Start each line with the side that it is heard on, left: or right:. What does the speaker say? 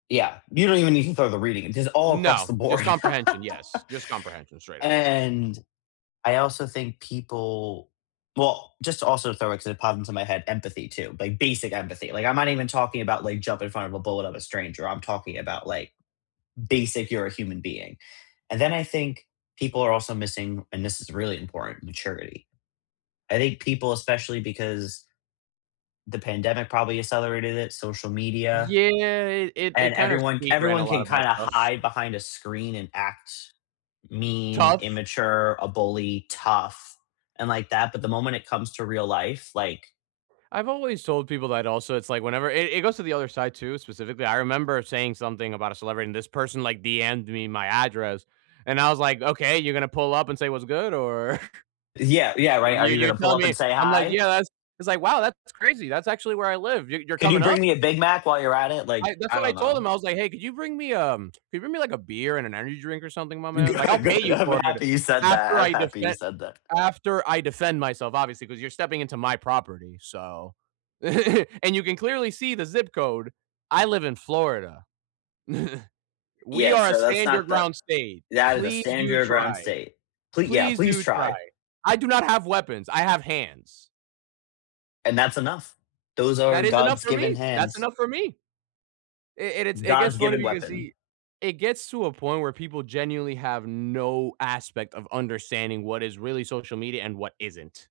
left: Yeah, you don't even need to throw the reading, it's just all across
right: No,
left: the
right: just
left: board.
right: comprehension, yes, just comprehension, straight up.
left: And I also think people, well, just also throw it 'cause it popped into my head, empathy too, like basic empathy. Like I'm not even talking about like jump in front of a bullet of a stranger. I'm talking about like basic you're a human being, and then I think people are also missing, and this is really important, maturity. I think people, especially because the pandemic probably accelerated it, social media,
right: Yeah, it it it
left: and
right: kind of
left: everyone
right: speed ran a
left: everyone
right: lot
left: can
right: of bad
left: kind of
right: stuff.
left: hide behind a screen and act mean,
right: Tough.
left: immature, a bully, tough, and like that, but the moment it comes to real life, like
right: I've always told people that also, it's like, whenever it it goes to the other side too, specifically, I remember saying something about a celebrity, and this person like DM'ed me my address, and I was like, "Okay, you're gonna pull up and say what's good, or?"
left: Yeah, yeah, right. Are
right: You
left: you
right: you're
left: gonna pull
right: telling
left: up
right: me
left: and say
right: I'm like,
left: hi?
right: yeah, that's it's like, "Wow, that's crazy, that's actually where I live, you you're
left: "Could you
right: coming
left: bring
right: up?"
left: me a Big Mac while you're at it?" Like,
right: I that's
left: I
right: what I
left: don't
right: told
left: know.
right: him, I was like, "Hey, could you bring me um could you bring me like a beer and an energy drink or something, my man? Like, I'll
left: Good
right: pay
left: good.
right: you
left: I'm
right: for it
left: happy you said that
right: after
left: I'm
right: I
left: happy you
right: defend
left: said that.
right: after I defend myself, obviously, 'cause you're stepping into my property, so" "and you can clearly see the zip code. I live in Florida. We
left: Yeah,
right: are a
left: so that's
right: stand your
left: not the
right: ground state.
left: that is a
right: Please
left: stand
right: do
left: your ground
right: try.
left: state. "Plea yeah,
right: Please
left: please
right: do try.
left: try."
right: I do not have weapons, I have hands."
left: And that's enough. Those are
right: That is enough
left: God's
right: for
left: given
right: me That's
left: hands.
right: enough for me. It it's it gets
left: God's
right: funny
left: given
right: because
left: weapon.
right: he it gets to a point where people genuinely have no aspect of understanding what is really social media and what isn't.